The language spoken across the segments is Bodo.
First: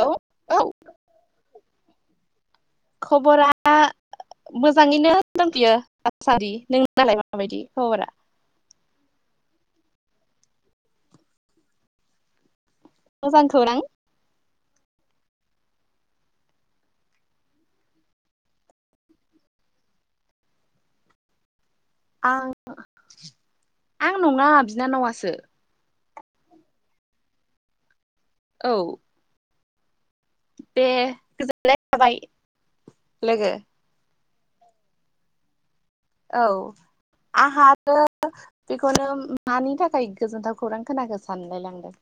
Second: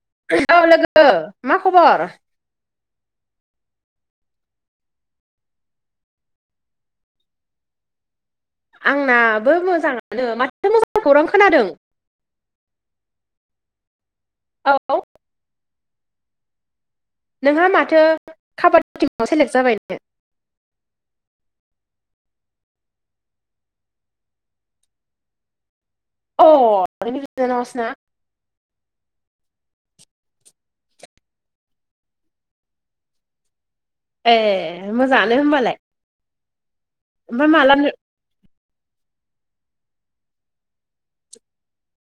औ औ लोगो मा खबर? खबरा [unintelligible] आंनाबो मोजांङानो माथो मोजां खौरां खोनादों मोजां खौरां औ नोंहा माथो काबादि टिमाव सेलेक्ट जाबायनो? आं-आं नंङा बिनानावासो अ नोंनि बिनानावा सोना? औ दे गोजोननाय थाबाय लोगो। ए मोजांङानो होमबालाय औ ओमफ्राय मालानो आंहासो बेखौनो मानि थाखाय गोजोनथाव खौरां खोनाखो सानलाय लांदों।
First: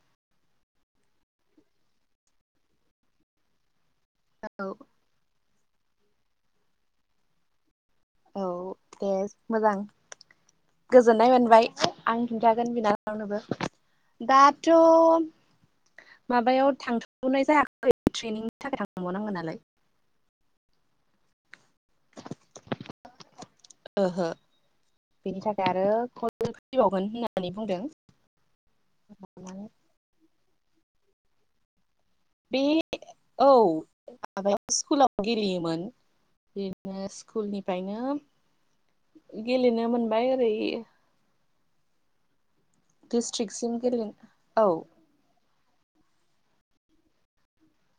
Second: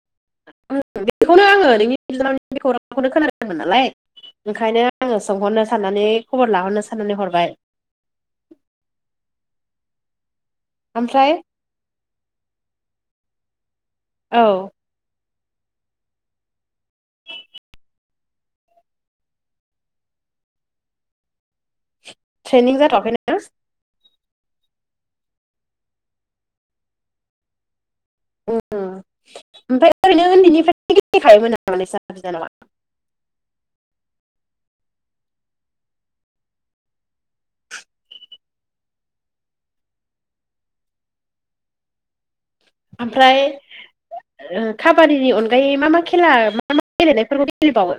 बेखौनो आङो नोंनि बिनानाव बे खौरांखौनो खोनादोंदोंमोन नालाय औ ओंखायनो [unintelligible] आंङो सोंहरनो साननानै खबर लाहरनो साननानै हरबाय। औ दे मोजां गोजोननाय ओमफ्राय मोनबाय। आं खिन्थागोन बिनानावनोबो औ दाथ' माबायाव थांथ'नाय जायाखै ट्रेनिंनि थाखाय थांबावनांगोन नालाय ट्रेनिं जाथ'आखै नो ओहो बेनि थाखाय आरो कल फैबावगोन होननानै बुंदों। उम ओमफ्राय ओरैनो उन्दैनिफ्राय गेलेखायोमोन नामा नोंसा बिनानावा? बे औ माबायाव स्कुलाव गेलेयोमोन। बिदिनो स्कुलनिफ्रायनो गेलेनो मोनबाय ओरै ओमफ्राय ओ डिस्ट्रिक्सिम गेले औ काब काबादिनि अनगायै मा मा खेला मा मा गेलेनायफोरखौ गेलेबावो?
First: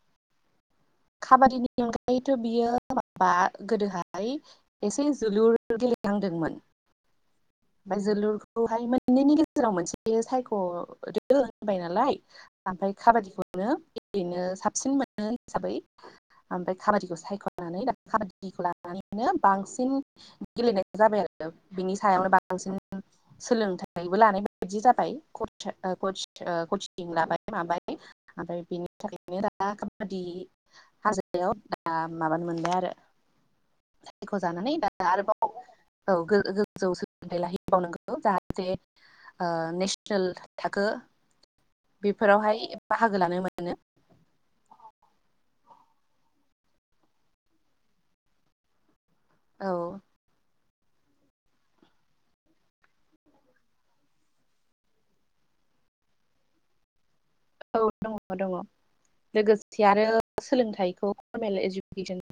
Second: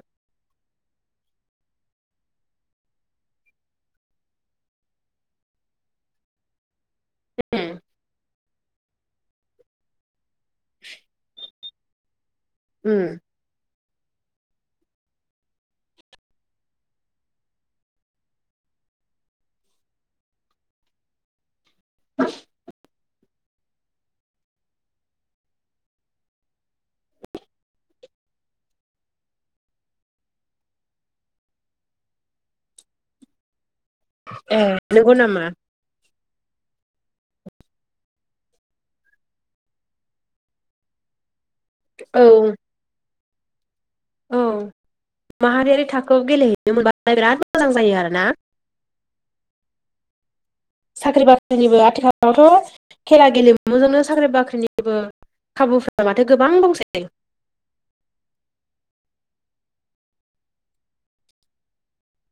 खाबादिनि अनगायैथ' बियो माबा गोदोहाय एसे जोलुर गेलेहांदोंमोन। ओमफ्राय जोलुरखौहाय मोननैनि गेजेराव मोनसे सायख'दो होनबाय नालाय ओमफ्राय उम खाबादिखौनो गेलेनो साबसिन मोनो हिसाबै ओमफ्राय काबादिखौ सायख'नानै दा खाबादिखौ लानानैनो बांसिन गेलेनाय जाबाय आरोना बिनि सायावनो बांसिन। सोलोंथाइबो लानाय बायदि जाबाय कता ओ कतिं कचिं लाबाय माबाय। ओमफ्राय बेनि थाखायनो दा काबादि हाजोआव दा माबानो मोनबाय आरो। सायख' ए जानानै दा नंगौ नामा आरोबाव औ गोजौ सोलोंथाइ लाहैबावनांगौ जाहाथे ओ नेसनेल थाखो औ बेफोरावहाय बाहागो लानो मोनो। औ माहारियारि थाखोआव गेलेहैनो मोनब्लाथाय बिराद मोजां जायो आरोना। औ साख्रि बाख्रिनिबो आथिखालावथ' खेला गेलेमुजोंनो साख्रि बाख्रिनिबो खाबुफोरा माथो गोबां दंसै। औ दङ दङ लोगोसे आरो सोलोंथाइखौ फरमेल इजुकेसन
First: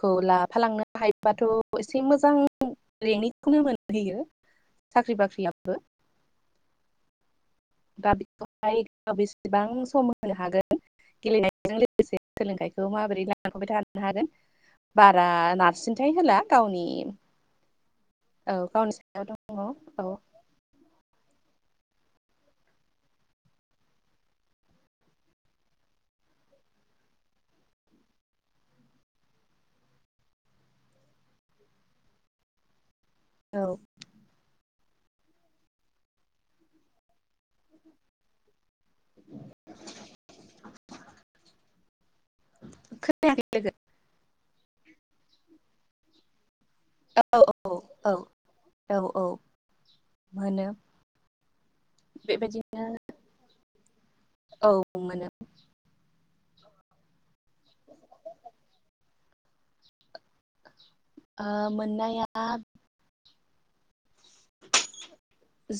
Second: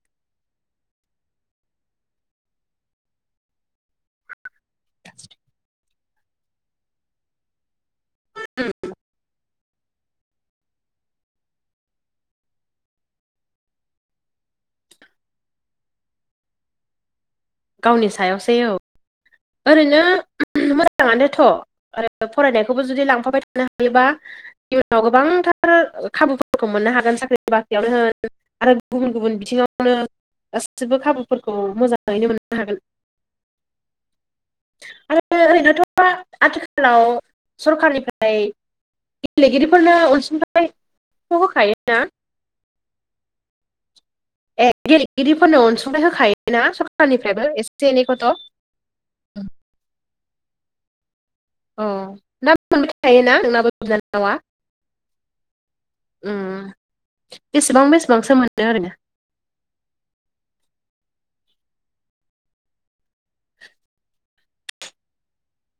खौ लाफालांनो हायोबाथ' एसे मोजां रेंनिखौनो मोनहैयो। साख्रि बाख्रियाबो दा उम [unintelligible] गोबां सम होनो हागोन गेलेनायजों लोगोसे सोलोंथाइखौ माबोरै लालांबाय थानो हागोन। बारा नारसिनथाय होला गावनि गावनि सायावसै औ। [unintelligible] ओरैनो औ मोजाङानोथ' आरो फरायनायखौबो जुदि लांफाबाय थानो हायोबा इउनाव गोबांथार खाबुफोरखौ मोननो हागोन साख्रिनि बाख्रियावनो होन आरो गुबुन गुबुन बिथिङावनो गासिबो खाबुफोरखौ मोजाङैनो मोननो हागोन। औ आरो ओरैनोथ' आथिखालाव सरकारनिफ्राय गेलेगिरिफोरनो अनसुंथाइखौ होखायोना। खोनायाखै लोगो ए गेलेगिरिफोरनो अनसुंथाइ होखायोना लोगो औ सरखारनिफ्रायबो एसे औ औ एनैखौथ'। औ औ मोनो। औ नोंनाबो बेबायदिनो मोनबाय थायोना नोंनाबो बिनानावा? औ मोनो। उम बेसेबां बेसेबांसो मोनो आरैनो? ओ मोननाया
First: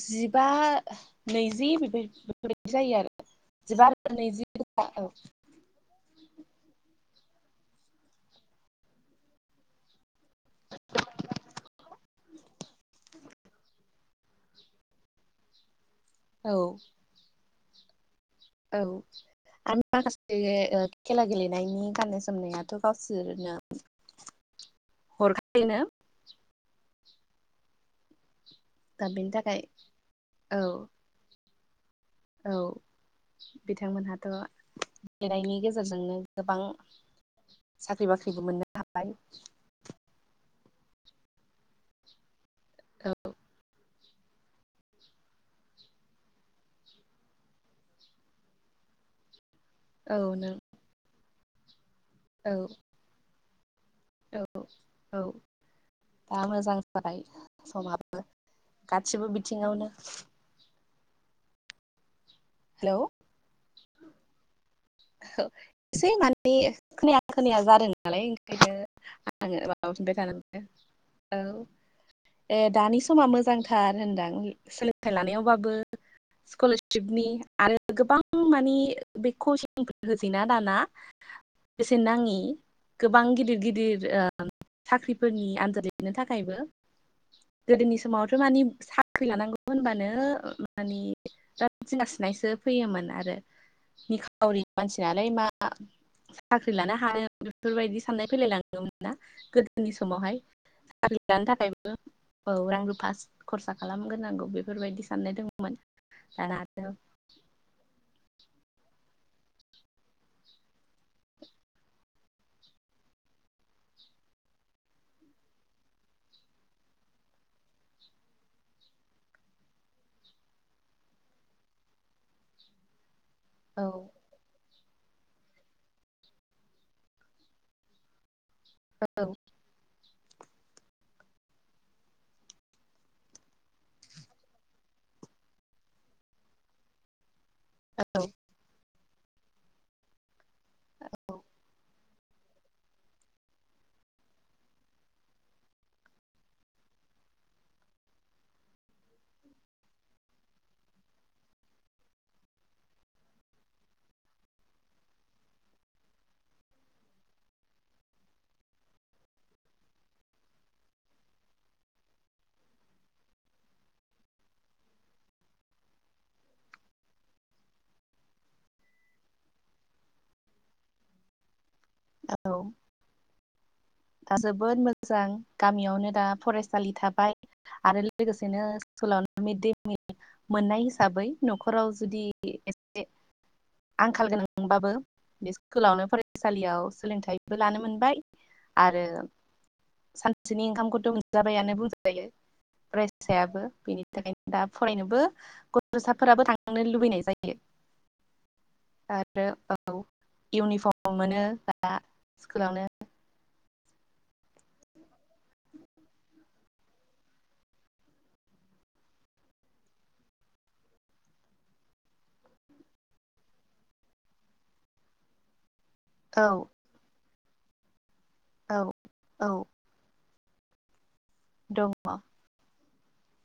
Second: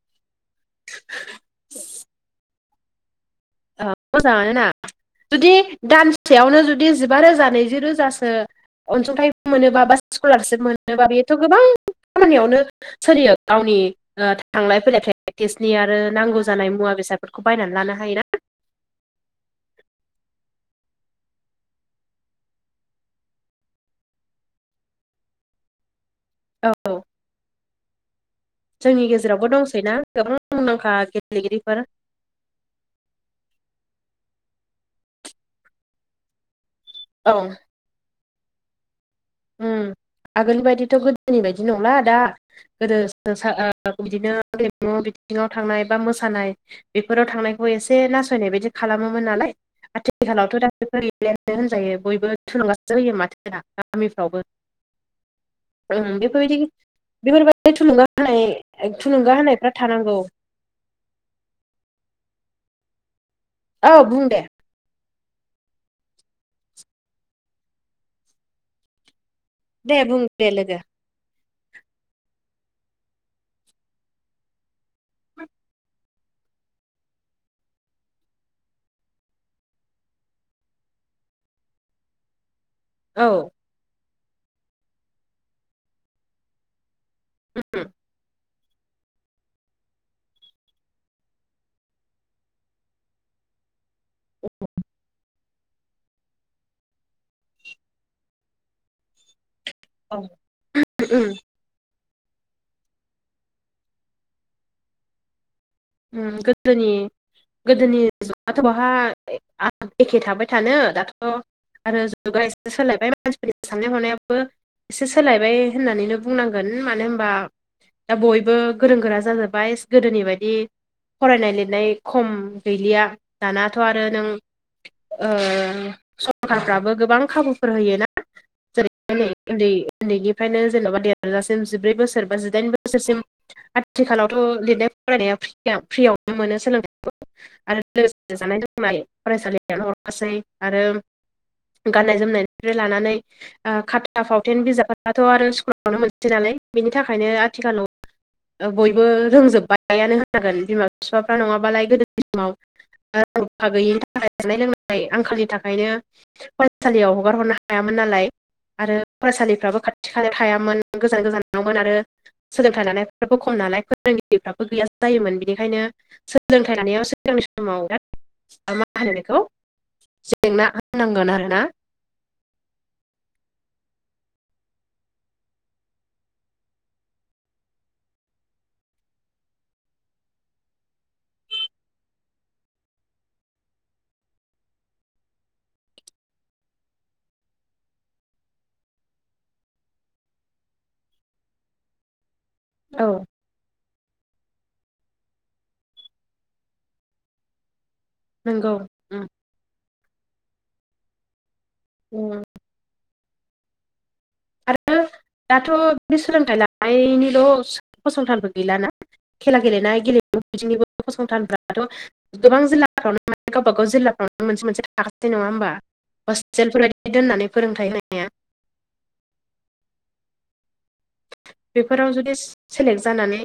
जिबा नैजि बेफोर-बेफोरबायदि जायो आरो। ओ जिबा नैजि मोजाङानो ना औ जुदि दान सेयावनो जुदि जिबा रोजा नैजिरोजासो अनसुंथाइ मोनोबा बा स्कुलारसिप मोनोबा बेथ' गोबां खामानियावनो सोलियो गावनि ओ थांलाय फैलाय प्रेक्टिसनि आरो नांगौ जानाय मुवा बेसादफोरखौ बायनानै लानो हायोना। औ आरो माखासे खेला गेलेनायनि गान्नाय जोमनायाथ' गावसोरनो [inaudible] हरखायोनो औ औ दा जोंनि बेनि गेजेरावबो थाखाय दंसैना गोबां औ मुंदांखा गेले गेलेगिरिफोर औ बिथांमोनहाथ' गेलनायनि गेजेरजोंनो गोबां औ साख्रि बाख्रिबो मोनो हाबाय ओम आगोलनि बायदिथ' गोदोनि बायदि नंला दा गोदो [unintelligible] बिदिनो गेलेमु बिथिङाव थांनाय बा मोसानाय बेफोराव थांनायखौ एसे नासयनाय बायदि खालामोमोन नालाय औ नों आथिखालावथ' दा बेफोर गैलायानो होनजायो बयबो थुलुंगासो होयो माथो दा गामिफ्रावबो औ औ ओं दा बेफोरबायदि मोजां जाबाय बेफोरबायदि थुलुंगा समाबो होनाय गासिबो थुलुंगा होनायफ्रा बिथिङावनो थानांगौ हेलौ औ बुं दे औ एसे माने खोनाया खोनाया जादों नालाय ओंखायनो दे माबाफिनबाय बुं दे थानांदो लोगो औ ए दानि समा मोजांथार होनदां सोलोंथाइ लानायावबाबो स्कलारशिपनि आरो गोबां मानि बे [unintelligible] [inaudible] होजैना दाना बेसेन नाङि गोबां औ गिदिर गिदिर साख्रिफोरनि आनजाद लिरनो थाखायबो उम गोदोनि समावथ' मानि साख्रि लानांगौ होनबानो मानि जिंगा सिनायसो फैयोमोन आरो निखावरि मानसि नालाय मा साख्रि लानो हानो बेफोरबायदि साननाय फैलाय लाङोमोन ना नि समावहाय साख्रि उम लानो थाखाय औ रां रुफा खरसा खालामग्रोनांगौ बेफोरबायदि साननाय दंमोन। दाना आरो गोदोनि गोदोनि जुगाथ' बहा एखे थाबाय थानो दाथ' आरो जुगा एसे सोलायबाय मानसिफोरनि साननाय हनायाबो एसे सोलायबाय होननानैनो बुंनांगोन मानो होमबा दा बयबो गोरों गोरा जाजोब्बाय गोदोनि बायदि फरायनाय लिरनाय खम गैलिया दानाथ' औ आरो नों ओ सरखारफ्राबो गोबां खाबुफोर होयोना जेरैहाय औ नै उन्दै उन्दैनिफ्रायनो जेन'बा देरजासिम जिब्रै बोसोर बा जिदाइन बोसोरसिम आथिखालावथ' लिरनाय फरायनाया फ्रि फ्रियावनो मोनो सोलोंथाइखौ आरो औ लोगोसे जानाय लोंनाय फरायसालियानो हरखासै आरो गाननाय जोमनायनिफ्राय लानानै खाथा फावथेन बिजाबफोराथ' आरो स्कुलावनो मोनसै नालाय बेनि थाखायनो आथिखालाव बयबो रोंजोब्बायानो होनागोन बिमा-बिफाफ्रा नङाबालाय गोदोनि समाव रां-रुफा गैयिनि थाखाय जानाय लोंनाय आंखालनि थाखायनो फरायसालियाव हगार हरनो हायामोन नालाय आरो फरायसालिफ्राबो खाथि-खालायाव थायामोन गोजान-गोजान नावमोन आरो सोलोंथाइ लानायफ्राबो खम नालाय फोरोंगिरिफ्राबो गैया जायोमोन बिनिखायनो सोलोंथाइ लानायाव सिगांनि समाव बिराद मा होनो जेंना होनांगोन आरो ना। औ दा जोबोद मोजां गामियावनो दा फरायसालि थाबाय आरो लोगोसेनो स्कुलावनो मिड दे मिल मोननाय हिसाबै न'खराव जुदि एसे आंखाल गोनांबाबो बे स्कुलावनो लानो मोनबाय आरो सानसेनि ओंखामखौथ' मोनजाबायानो बुंज जायो। औ फरायसायाबो बेनि थाखायनो। दा फरायनोबो गथ'साफोराबो थांनो लुबैनाय जायो। नोंगौ [unintelligible] उम कुलावनो। आरो दाथ' बिदि सोलोंथाइ लानायनिल' फसंथानबो गैलाना। खेला गेलेनाय गेलेमु बिदिनिबो फसंथानफ्राथ' गोबां जिल्लाफ्रावनो माने गावबा गाव जिल्लाफ्रावनो मोनसे मोनसे थाखासै नङा होमबा? औ हस्टेलफोर बादि दोननानै फोरोंथायाइ होनाया। औ औ दं बेफोराव जुदि सेलेक्ट जानानै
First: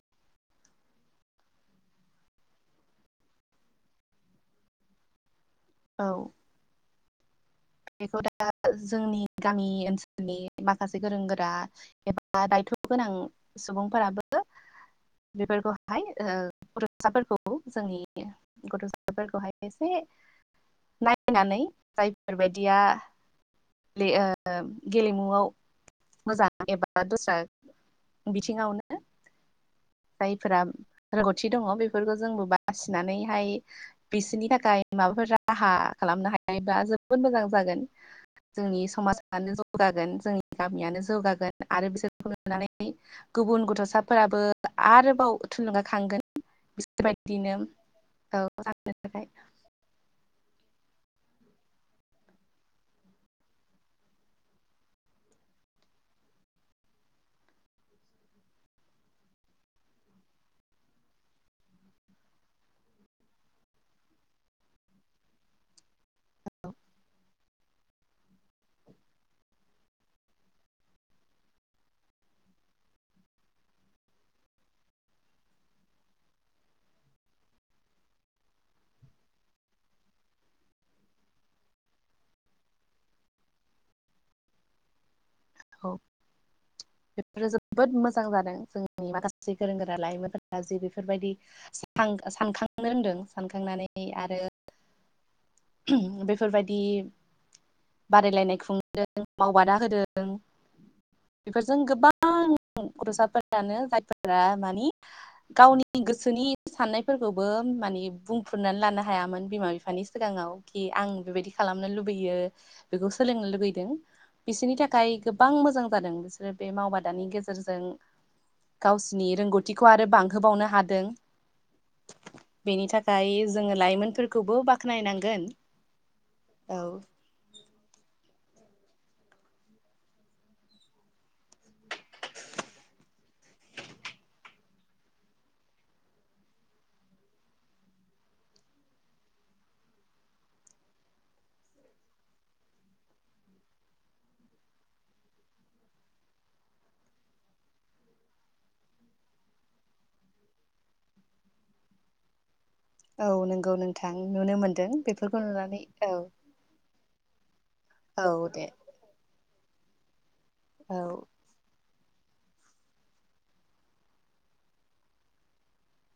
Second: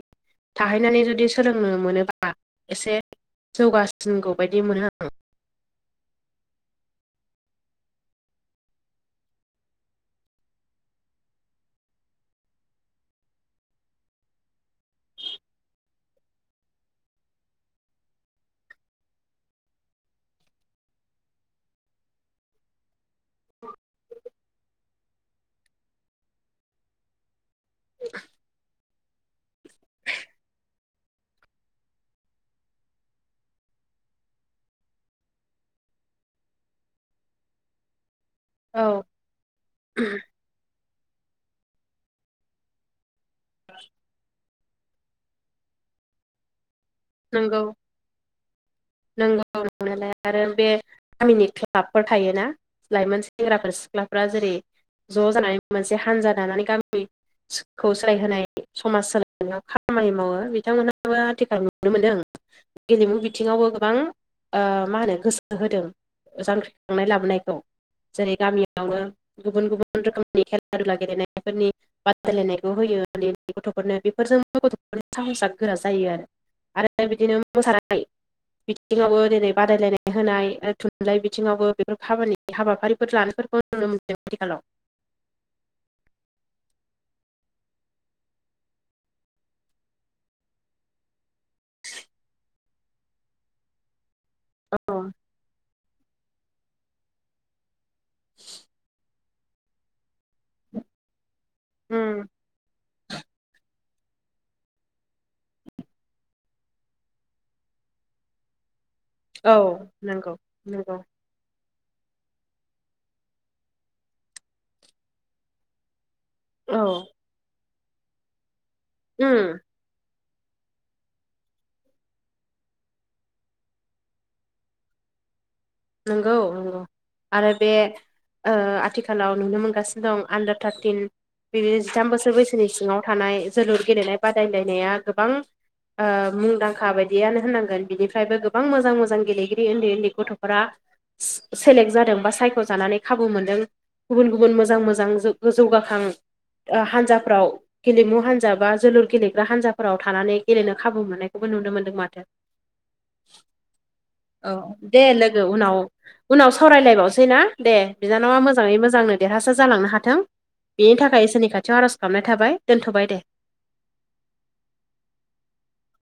थाहैनानै जुदि सोलोंनो मोनोब्ला एसे जौगासिनगौ बायदि मोनो आं। औ बेखौ दा जोंनि गामि ओनसोलनि माखासे गोरों गोरा एबा दायथ' गोनां सुबुंफोराबो बेफोरखौहाय ओ फ'रायसाफोरखौ जोंनि गथ'फोरखौहाय एसे नायनानै जाय फोरबायदिया बे ओ गेलेमुआव मोजां एबा दस्रा बिथिङावनो जायफोरा रोंगौथि दङ बेफोरखौ जोंबो बासिनानैहाय बिसोरनि थाखाय माबाफोर राहा खालामनो हायोबा जों जोबोद मोजां जागोन जोंनि औ समाजानो जौगागोन जोंनि गामियानो जौगागोन आरो बिसोरखौ नुनानै गुबुन गथ'साफोराबो आरोबाव थुलुंगाखांगोन बिसोरबायदिनो नंगौ [unintelligible] मावलांनायालाय आरो बे गामिनि क्लाबफोर थायोना लाइमोन सेंग्राफोर सिख्लाफोरा जेरै ज' जानानै मोनसे हानजा दानानै गामि खौ सोलायहोनाय समाज सोलायनायाव खामानि मावो बिथांमोनहाबो आथिखाल नुनो मोनदों गेलेमु बिथिङावबो गोबां ओ मा होनो गोसो होदों। जांख्रिखांनाय लाबोनायखौ जेरै गामियावनो गुबुन गुबुन रोखोमनि खेला दुला गेलेनायफोरनि बादायलायनायखौ होयो उन्दै उन्दै गथ'फोरनो बेफोरजोंबो गथ'फोरनि साहसआ गोरा जायो आरो। आरो बिदिनो मोसानाय बिथिङावबो जेरै बादायलायनाय होनाय थुनलाइ बिथिङावबो बेफोर खामानि हाबाफारिफोर लानायफोरखौ नुनो मोनदों आथिखालाव। औ बेफोरो जोबोद मोजां जादों जोंनि माखासे गोरों गोरा लाइमोनफोरा जि बेफोरबायदि सानखां सानखांनो रोंदों सानखांनानै आरो औ बेफोरबायदि बादायलायनाय खुंदों मावबादा होदों बेफोरजों उम गोबां गथ'साफोर मानो जायफोरा मानि गावनि गोसोनि साननायफोरखौबो माने बुं बुंफ्रुनानै लानो हायामोन औ बिमा बिफानि नंगौ सिगाङाव कि नंगौ आं बेबायदि खालामनो लुबैयो बेखौ सोलोंनो लुबैदों बिसोरनि थाखाय गोबां मोजां जादों बिसोर बिसोरो बे औ मावबादानि गेजेरजों गावसिनि उम रोंगौथिखौ आरो बांहोबावनो हादों बेनि थाखाय जोङो लाइमोनफोरखौबो बाख्नायनांगोन नोंगौ औ आरो बे ओ आथिखालाव नुनो मोनगासिनो दं आण्डार थार्टिन बे जिथाम बोसोर बैसोनि सिङाव थानाय जोलुर गेलेनाय बादायलायनाया गोबां ओ मुंदांखा बायदियानो होनांगोन बिनिफ्रायबो गोबां मोजां मोजां गेलेगिरि उन्दै उन्दै गथ' फोरा से सेलेक जादों बा सायख'जानानै खाबु मोनदों। गुबुन गुबुन मोजां मोजां जौ जौगाखां ओ हान्जाफ्राव गेलेमु हान्जा बा जोलुर गेलेग्रा हान्जाफोराव थानानै गेलेनो खाबु मोननायखौबो नुनो मोन्दों माथो। [unintelligible] औ नोंगौ नोंथां नुनो मोनदों दे बेफोर लोगो उनाव उनाव सावरायलायबावसै ना दे औ बिनानावा दे मोजाङै मोजांनो देरहासार जालांनो हाथों बेनि औ थाखाय इसोरनि खाथियाव आर'ज खालामाबनाय थाबाय दोनथ'बाय दे।